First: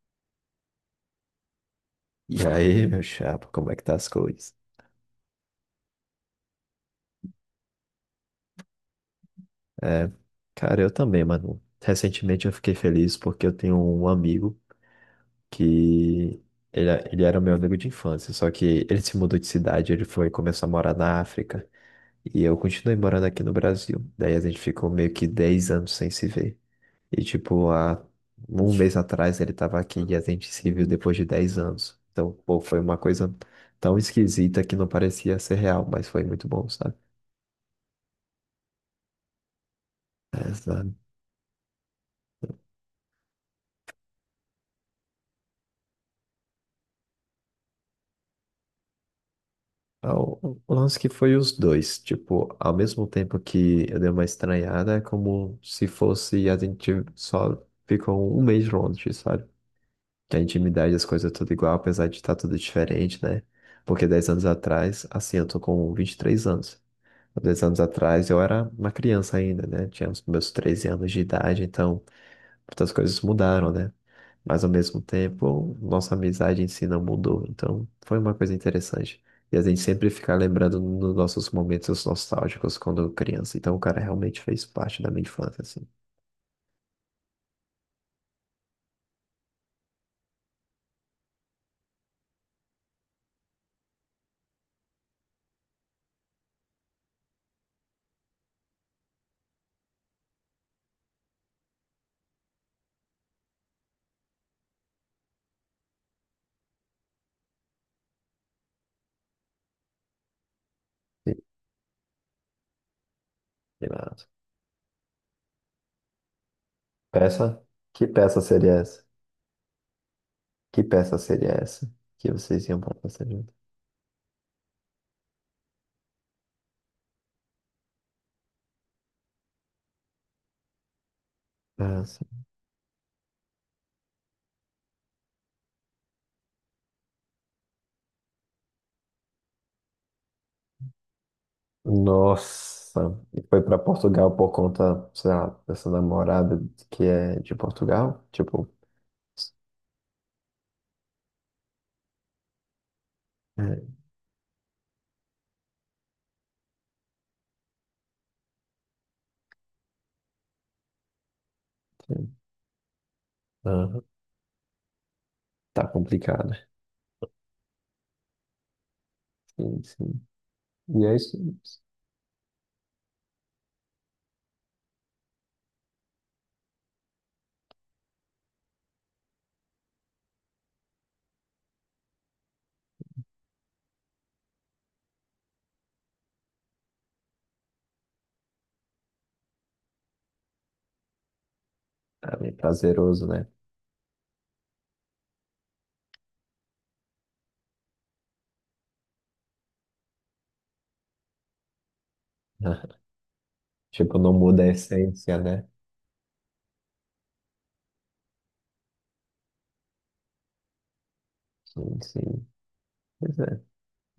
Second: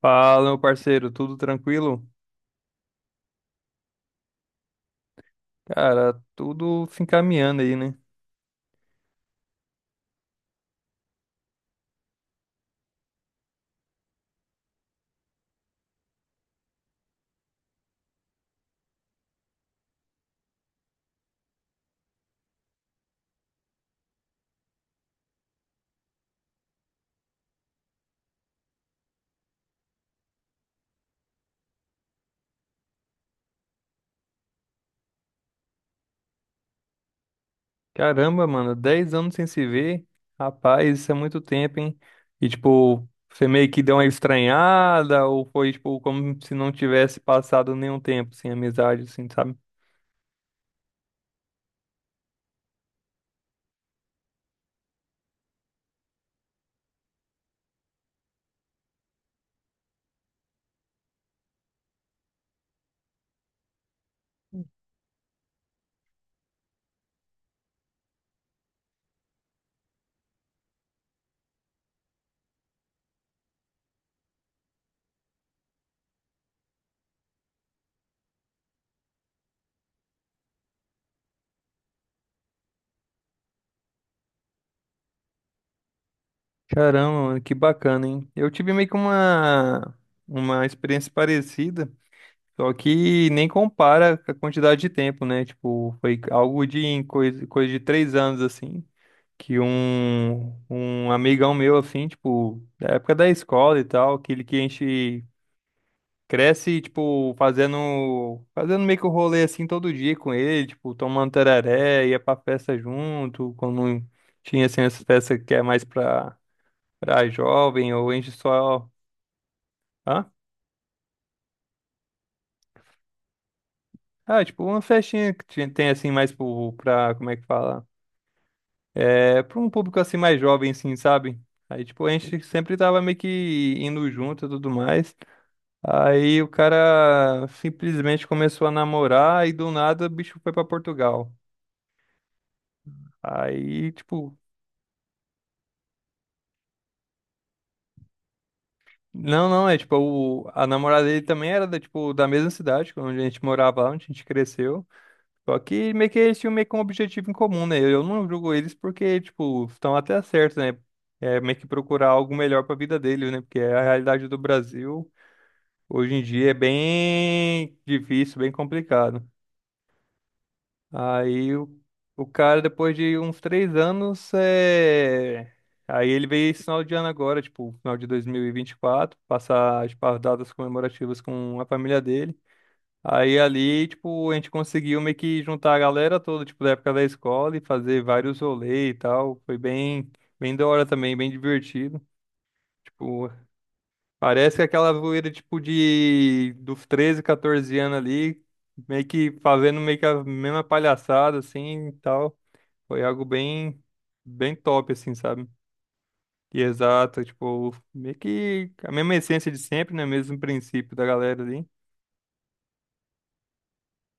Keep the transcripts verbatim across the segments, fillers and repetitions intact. Fala, meu parceiro, tudo tranquilo? E aí, meu chapa, como é que tá as coisas? Cara, tudo se encaminhando aí, né? Cara, eu também, mano. Recentemente eu fiquei feliz porque eu tenho um amigo que ele, é, ele era meu amigo de infância, só que ele se mudou de cidade, ele foi começou a morar na África e eu continuei morando aqui no Brasil. Daí a gente ficou meio que dez anos sem se ver. E tipo, há um mês atrás ele tava aqui e a gente se viu depois de dez anos. Então, pô, foi uma coisa tão esquisita que não parecia ser real, mas foi muito bom, sabe? Caramba, mano, dez anos sem se ver. É, sabe? Rapaz, isso é muito tempo, hein? E, tipo, você meio que deu uma estranhada, ou foi, tipo, como se não tivesse passado nenhum tempo sem amizade, assim, sabe? Ah, O o lance que foi os dois, tipo, ao mesmo tempo que eu dei uma estranhada, é como se fosse a gente só ficou um mês longe, sabe? Que a intimidade, as coisas é tudo igual, apesar de estar tudo diferente, né? Porque dez anos atrás, assim, eu tô com vinte e três anos. Há 10 anos atrás eu era uma criança ainda, né? Tinha os meus treze anos de idade, então muitas coisas mudaram, né? Mas ao mesmo tempo, nossa amizade em si não mudou. Então, foi uma coisa interessante. E a gente sempre fica lembrando nos nossos momentos nostálgicos quando criança. Então, o cara realmente fez parte da minha infância, assim. Caramba, mano, que bacana, hein? Eu tive meio que uma, uma experiência parecida, só que nem compara com a quantidade de tempo, né? Tipo, foi algo de coisa, coisa de três anos, assim. Que um, um amigão meu, assim, tipo, da época da escola e tal, aquele que a gente cresce, tipo, fazendo, fazendo meio que o rolê, assim, todo dia com ele, tipo, tomando tereré, ia pra festa junto, E quando lá, tinha, assim, essa festa que é mais pra, pra peça? jovem, Que ou a gente peça seria só, essa? hã? Que peça seria essa que vocês iam para fazer junto? Ah, tipo, uma festinha que tinha- tem, assim, mais pro, pra, como é que fala? É, pra um público, assim, mais jovem, assim, sabe? Aí, Ah, tipo, a sim. gente sempre tava meio que indo junto e tudo mais. Aí o cara simplesmente começou a namorar e do nada o bicho foi pra Portugal. Nossa, e foi para Aí, Portugal tipo, por conta, sei lá, dessa namorada que é de Portugal? Tipo, não, não, é tipo, o, a namorada dele também era da, tipo, da mesma cidade onde a gente morava lá, é, onde a gente cresceu. Só que meio que eles tinham meio que um objetivo em comum, né? Eu não julgo eles porque, tipo, estão até certos, né? É meio que procurar sim. algo melhor pra vida dele, né? Porque é a realidade do Brasil Tá hoje em dia é complicado. bem difícil, bem complicado. Sim, sim. E é isso. Aí o, o cara, depois de uns três anos, é... Aí ele veio esse final de ano agora, tipo, final de dois mil e e vinte e quatro passar tipo, as datas comemorativas com a família dele. Aí ali, tipo, a gente conseguiu meio que juntar a galera toda, tipo, da época da escola e fazer vários rolês e tal. Foi bem, bem da hora também, bem divertido. É prazeroso, Tipo, né? parece que aquela zoeira, tipo, de dos treze catorze anos ali, meio que fazendo meio que a mesma palhaçada, assim, e tal. Foi algo bem, Tipo, não bem muda a top, assim, essência, sabe? né? E exato, tipo, meio que a mesma essência de sempre, né? Mesmo princípio da galera ali. Sim, sim. Pois é.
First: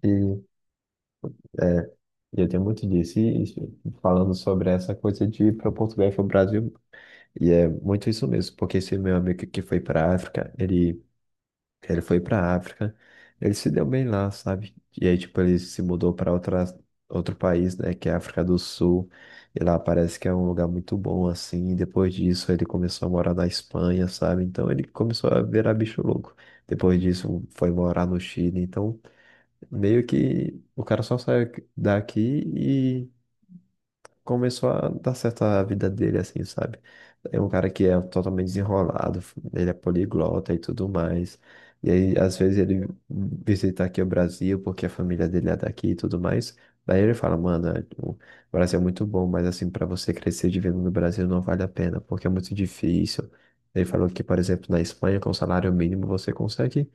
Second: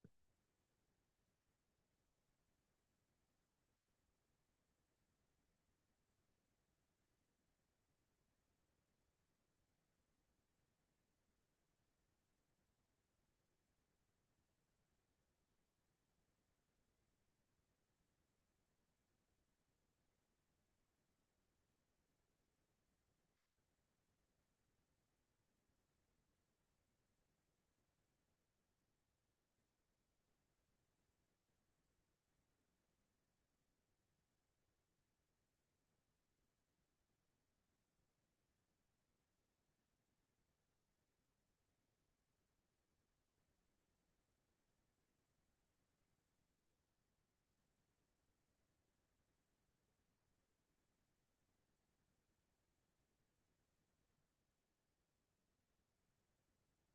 E, e eu tenho muito disso. E, e falando sobre essa coisa de ir para Portugal e para o Brasil. E é muito isso mesmo, porque esse meu amigo que foi para África, ele. Que ele foi pra África, ele se deu bem lá, sabe? E aí, tipo, ele se mudou pra outra, outro país, né, que é a África do Sul, e lá parece que é um lugar muito bom, assim. E depois disso, ele começou a morar na Espanha, sabe? Então, ele começou a virar bicho louco. Depois disso, foi morar no Chile. Então, meio que o cara só saiu daqui começou a dar certo a vida dele, assim, sabe? É um cara que é totalmente desenrolado, ele é poliglota e tudo mais. E aí, às vezes, ele visita aqui o Brasil, porque a família dele é daqui e tudo mais. Daí ele fala, mano, é, o Brasil é muito bom, mas assim, para você crescer vivendo no Brasil não vale a pena, porque é muito difícil. Ele falou que, por exemplo, na Espanha, com salário mínimo, você consegue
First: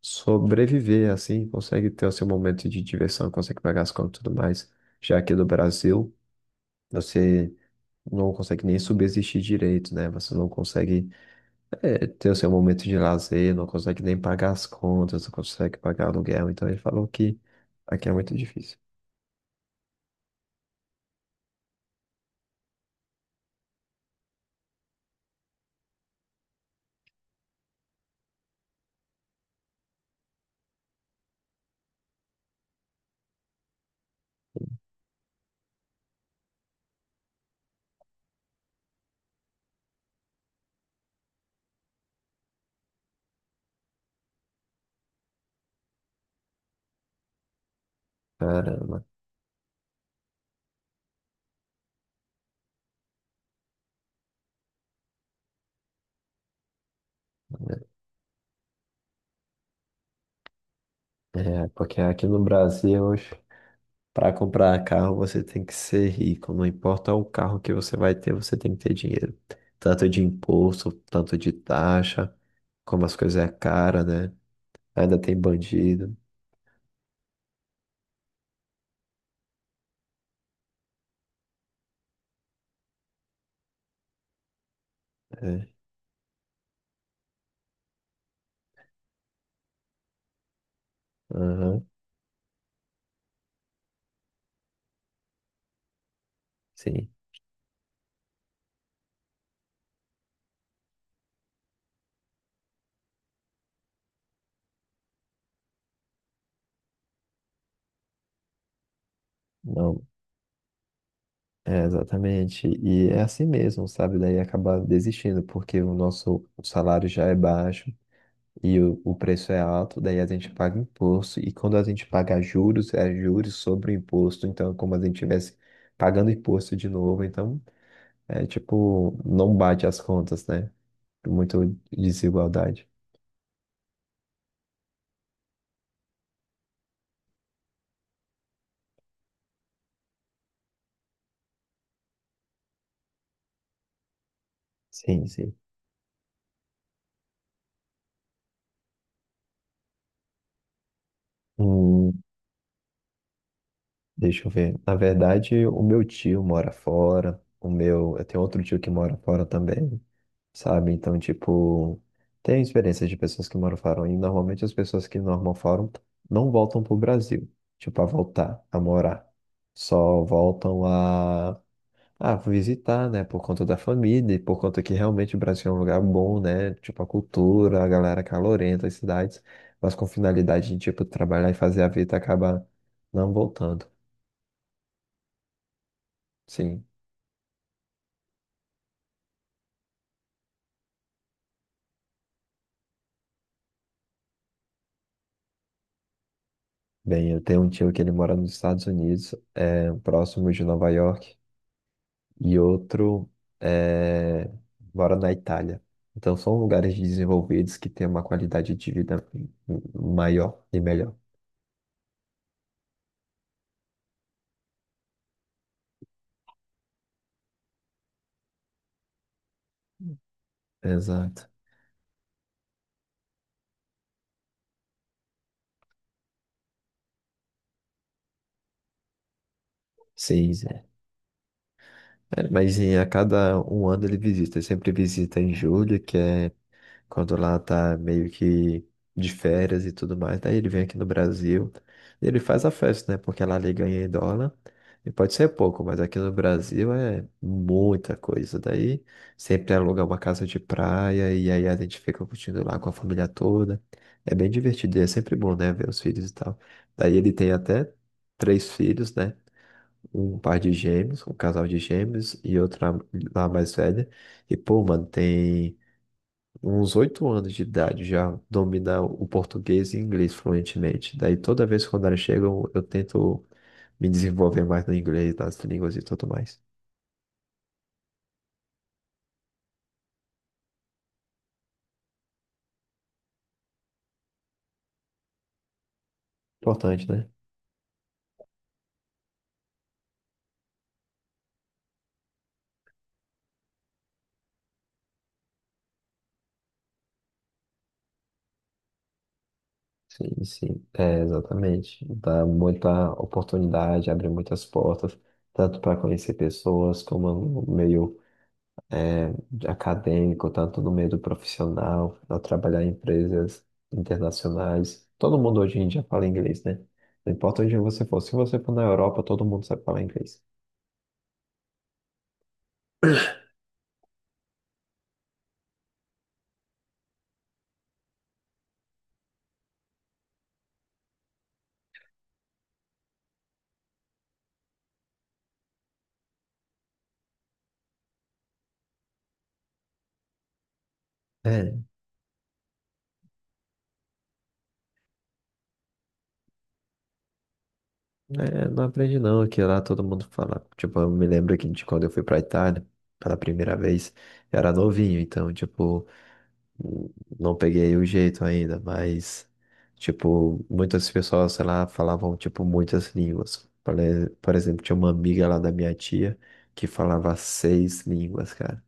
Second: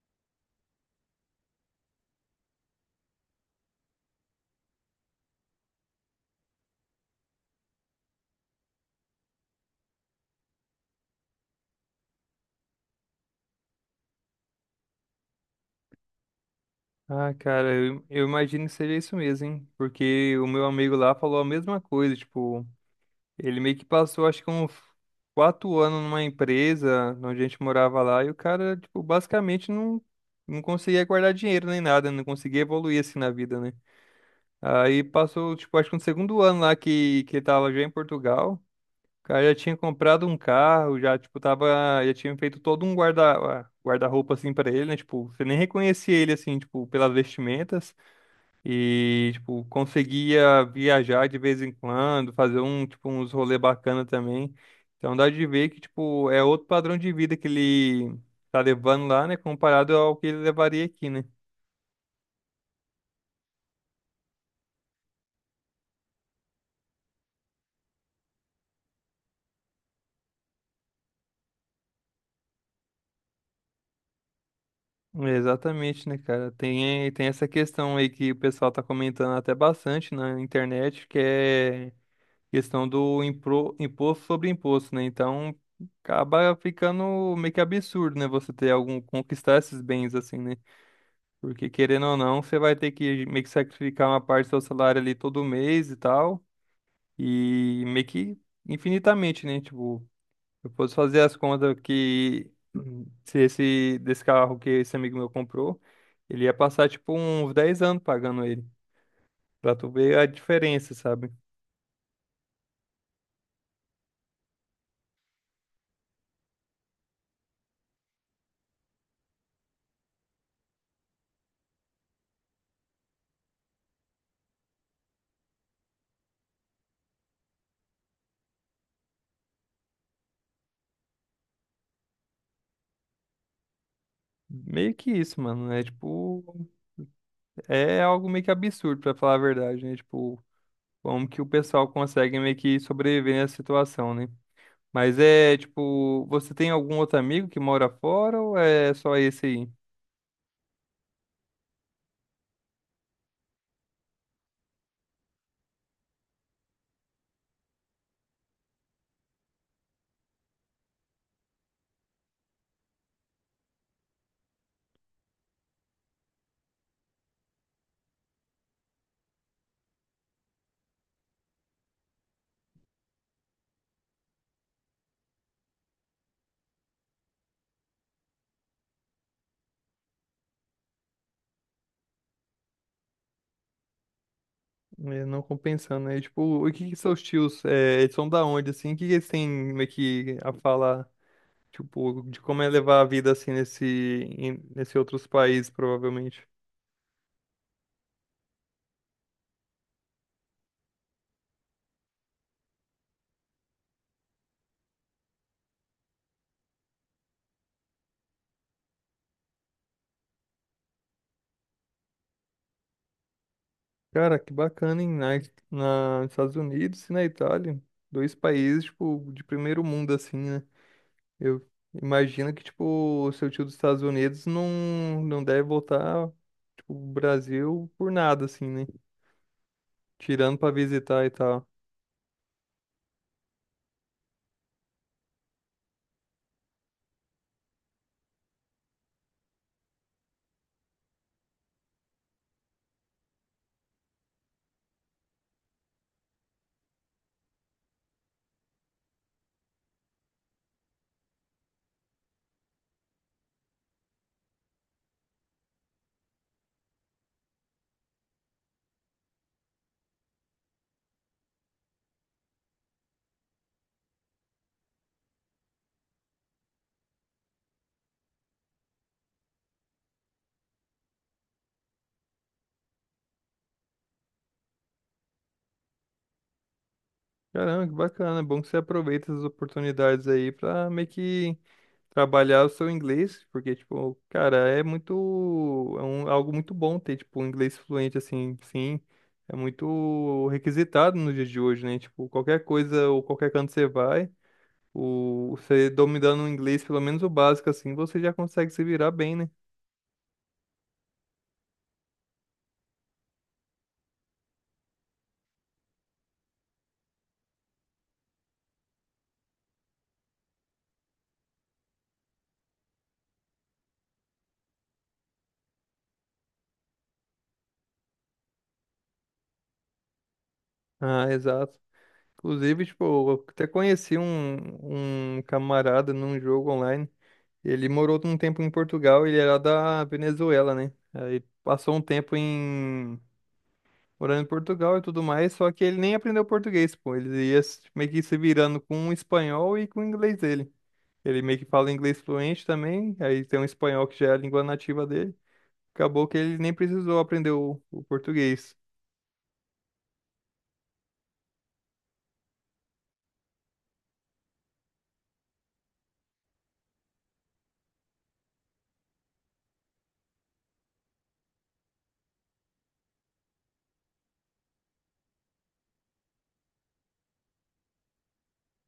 sobreviver, assim, consegue ter o seu momento de diversão, consegue pagar as contas e tudo mais. Já aqui no Brasil. Você não consegue nem subsistir direito, né? Você não consegue é, ter o seu momento de lazer, não consegue nem pagar as contas, não consegue pagar aluguel. Então ele falou Ah, que cara, eu, aqui é eu muito imagino que difícil. seja isso mesmo, hein? Porque o meu amigo lá falou a mesma coisa, tipo, ele meio que passou, acho que uns quatro anos numa empresa onde a gente morava lá, e o cara, tipo, basicamente não, não conseguia guardar dinheiro nem nada, não conseguia evoluir assim na vida, né? Aí passou, tipo, acho que no segundo ano lá que, que ele tava já em Portugal. Cara, eu já tinha comprado um carro, já, tipo, tava. Já tinha feito todo um guarda, guarda-roupa, assim, pra ele, né? Tipo, você nem reconhecia ele, assim, tipo, pelas vestimentas. Caramba. E, tipo, conseguia viajar de vez em quando, fazer um, tipo, uns rolê bacana também. Então dá de ver que, tipo, é outro padrão de vida que ele tá levando lá, né? Comparado ao que ele levaria aqui, né? É, porque aqui no Brasil, hoje, para comprar carro, você tem que ser rico. Não importa o carro que você vai ter, você tem que ter dinheiro. Tanto de imposto, tanto de taxa, como as coisas é cara, né? Ainda tem Exatamente, bandido. né, cara? Tem, tem essa questão aí que o pessoal tá comentando até bastante na internet, que é questão do impro- imposto sobre imposto, né? Então É. acaba ficando meio que absurdo, né? Você ter algum conquistar esses bens assim, né? Porque Aham, querendo ou não, você vai ter que meio que sacrificar uma parte do seu salário ali todo mês e tal, sim. e meio que infinitamente, né? Tipo, eu posso fazer as contas que hum, se esse desse carro que esse amigo meu comprou, ele ia passar tipo uns dez anos pagando ele, pra tu Não, ver a diferença, sabe? é, exatamente. E é assim mesmo, sabe? Daí acabar desistindo, porque o nosso salário já é baixo e o, o preço é alto, daí a gente paga imposto. E quando a gente paga juros, é juros sobre o imposto. Então, é como a gente estivesse pagando imposto de novo. Então, é tipo, não bate as contas, né? Muita desigualdade. Meio que isso, mano. É tipo é algo meio que absurdo, pra falar a verdade, né? Tipo, como que o pessoal consegue meio que sobreviver nessa situação, né? Mas Sim, sim. é, tipo, você tem algum outro amigo que mora fora ou é só esse aí? Hum, Deixa eu ver. Na verdade, o meu tio mora fora. O meu, eu tenho outro tio que mora fora também. Sabe? Então, tipo, tem experiências de pessoas que moram fora e normalmente as pessoas que normam fora não voltam pro Brasil, tipo, a voltar, a morar. Só voltam a, a visitar, né? Por conta da família e por conta que realmente o Brasil é um lugar bom, né? Tipo, a cultura, a galera calorenta, as cidades, mas com finalidade de, tipo, trabalhar e fazer a vida acaba não voltando. É, não compensando, né? Tipo, o Sim. que que seus tios, é, eles são da onde, assim? O que que eles têm meio que a falar, tipo, de como é levar a vida, assim, nesse, em- nesse outros países, provavelmente? Bem, eu tenho um tio que ele mora nos Estados Unidos, é, próximo de Nova York. E outro é, mora na Itália. Então são lugares desenvolvidos que têm uma qualidade de vida maior e melhor. Cara, que bacana, hein? Na, na, nos Estados Unidos e na Itália. Dois países, tipo, de primeiro mundo, assim, né? Exato. Eu imagino que, tipo, o seu tio dos Estados Unidos não, não deve voltar, tipo, o Brasil por nada, assim, né? Sim, Tirando sim. pra visitar e tal. É, mas em, a cada um ano ele visita. Ele sempre visita em julho, que é quando lá tá meio que de férias e tudo mais. Daí ele vem aqui no Brasil e ele faz a festa, né? Porque lá ele ganha em dólar. E pode ser pouco, mas aqui no Brasil é muita coisa. Daí sempre aluga uma casa de praia e aí a gente fica curtindo lá com a família toda. É bem divertido e é sempre bom, né? Ver os filhos e tal. Daí ele tem até três filhos, né? Um par de gêmeos, um casal de gêmeos e outra lá mais velha. E, pô, mano, tem uns oito anos de idade, já domina o português e inglês fluentemente. Daí toda vez quando elas chegam, eu tento me desenvolver mais no inglês, nas línguas e tudo mais. Caramba, que bacana. É bom que você aproveita essas oportunidades aí pra meio que trabalhar o seu inglês, porque, tipo, cara, é muito, é um, algo muito bom Importante, ter, né? tipo, um inglês fluente, assim, sim, é muito requisitado nos dias de hoje, né? Tipo, qualquer coisa ou qualquer canto você vai, o, você dominando o inglês, pelo menos o básico, assim, você já consegue se virar bem, né? Sim, sim, é, exatamente. Dá muita oportunidade, abre muitas portas, tanto para conhecer pessoas, como no meio de acadêmico, tanto no meio do profissional, a trabalhar em empresas internacionais. Todo mundo hoje em dia fala inglês, né? Não importa onde você for. Se você for na Europa, todo mundo sabe falar inglês. Ah, exato. Inclusive, tipo, eu até conheci um, um camarada num jogo online. Ele morou um tempo em Portugal, ele era da Venezuela, né? Aí passou um tempo em morando em Portugal e tudo mais, só que ele nem aprendeu português, pô. Ele ia se- meio que se virando com o espanhol e com o inglês dele. Ele meio que É, fala inglês fluente também, aí tem um espanhol que já é a língua nativa dele. Acabou que ele nem precisou aprender o, o é, português. não aprendi não, que lá todo mundo fala. Tipo, eu me lembro que de quando eu fui pra Itália pela primeira vez, eu era novinho, então, tipo. Não peguei o jeito ainda, mas, tipo, muitas pessoas, sei lá, falavam, tipo, muitas línguas. Por e- por exemplo, tinha uma amiga lá da minha tia que falava seis línguas, cara.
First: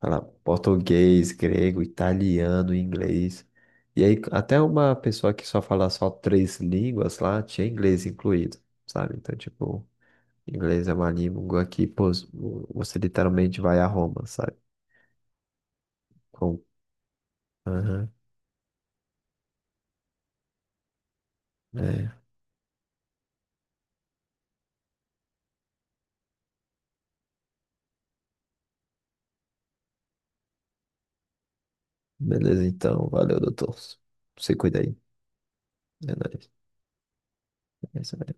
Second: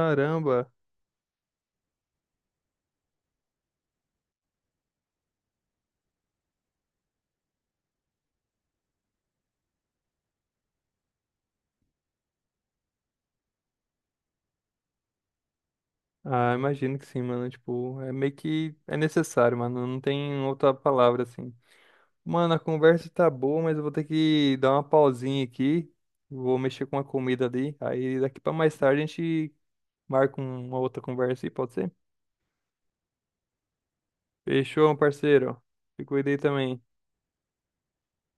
Falava português, grego, italiano, inglês. E aí, até uma pessoa que só fala só três línguas lá tinha inglês incluído, sabe? Então, tipo, inglês é uma língua que, pô, você literalmente vai a Roma, sabe? Ah, Com... imagino que sim, mano. Tipo, Aham. é meio que é necessário, mano. Não tem outra palavra assim. Mano, a conversa tá boa, mas eu vou ter que dar uma pausinha aqui. Vou mexer com a comida ali. Aí daqui pra mais tarde a gente marca uma outra conversa aí, pode ser? Beleza, então. Valeu, doutor. Se cuida Fechou, aí. meu parceiro. Se É cuida aí nóis. também. É isso aí.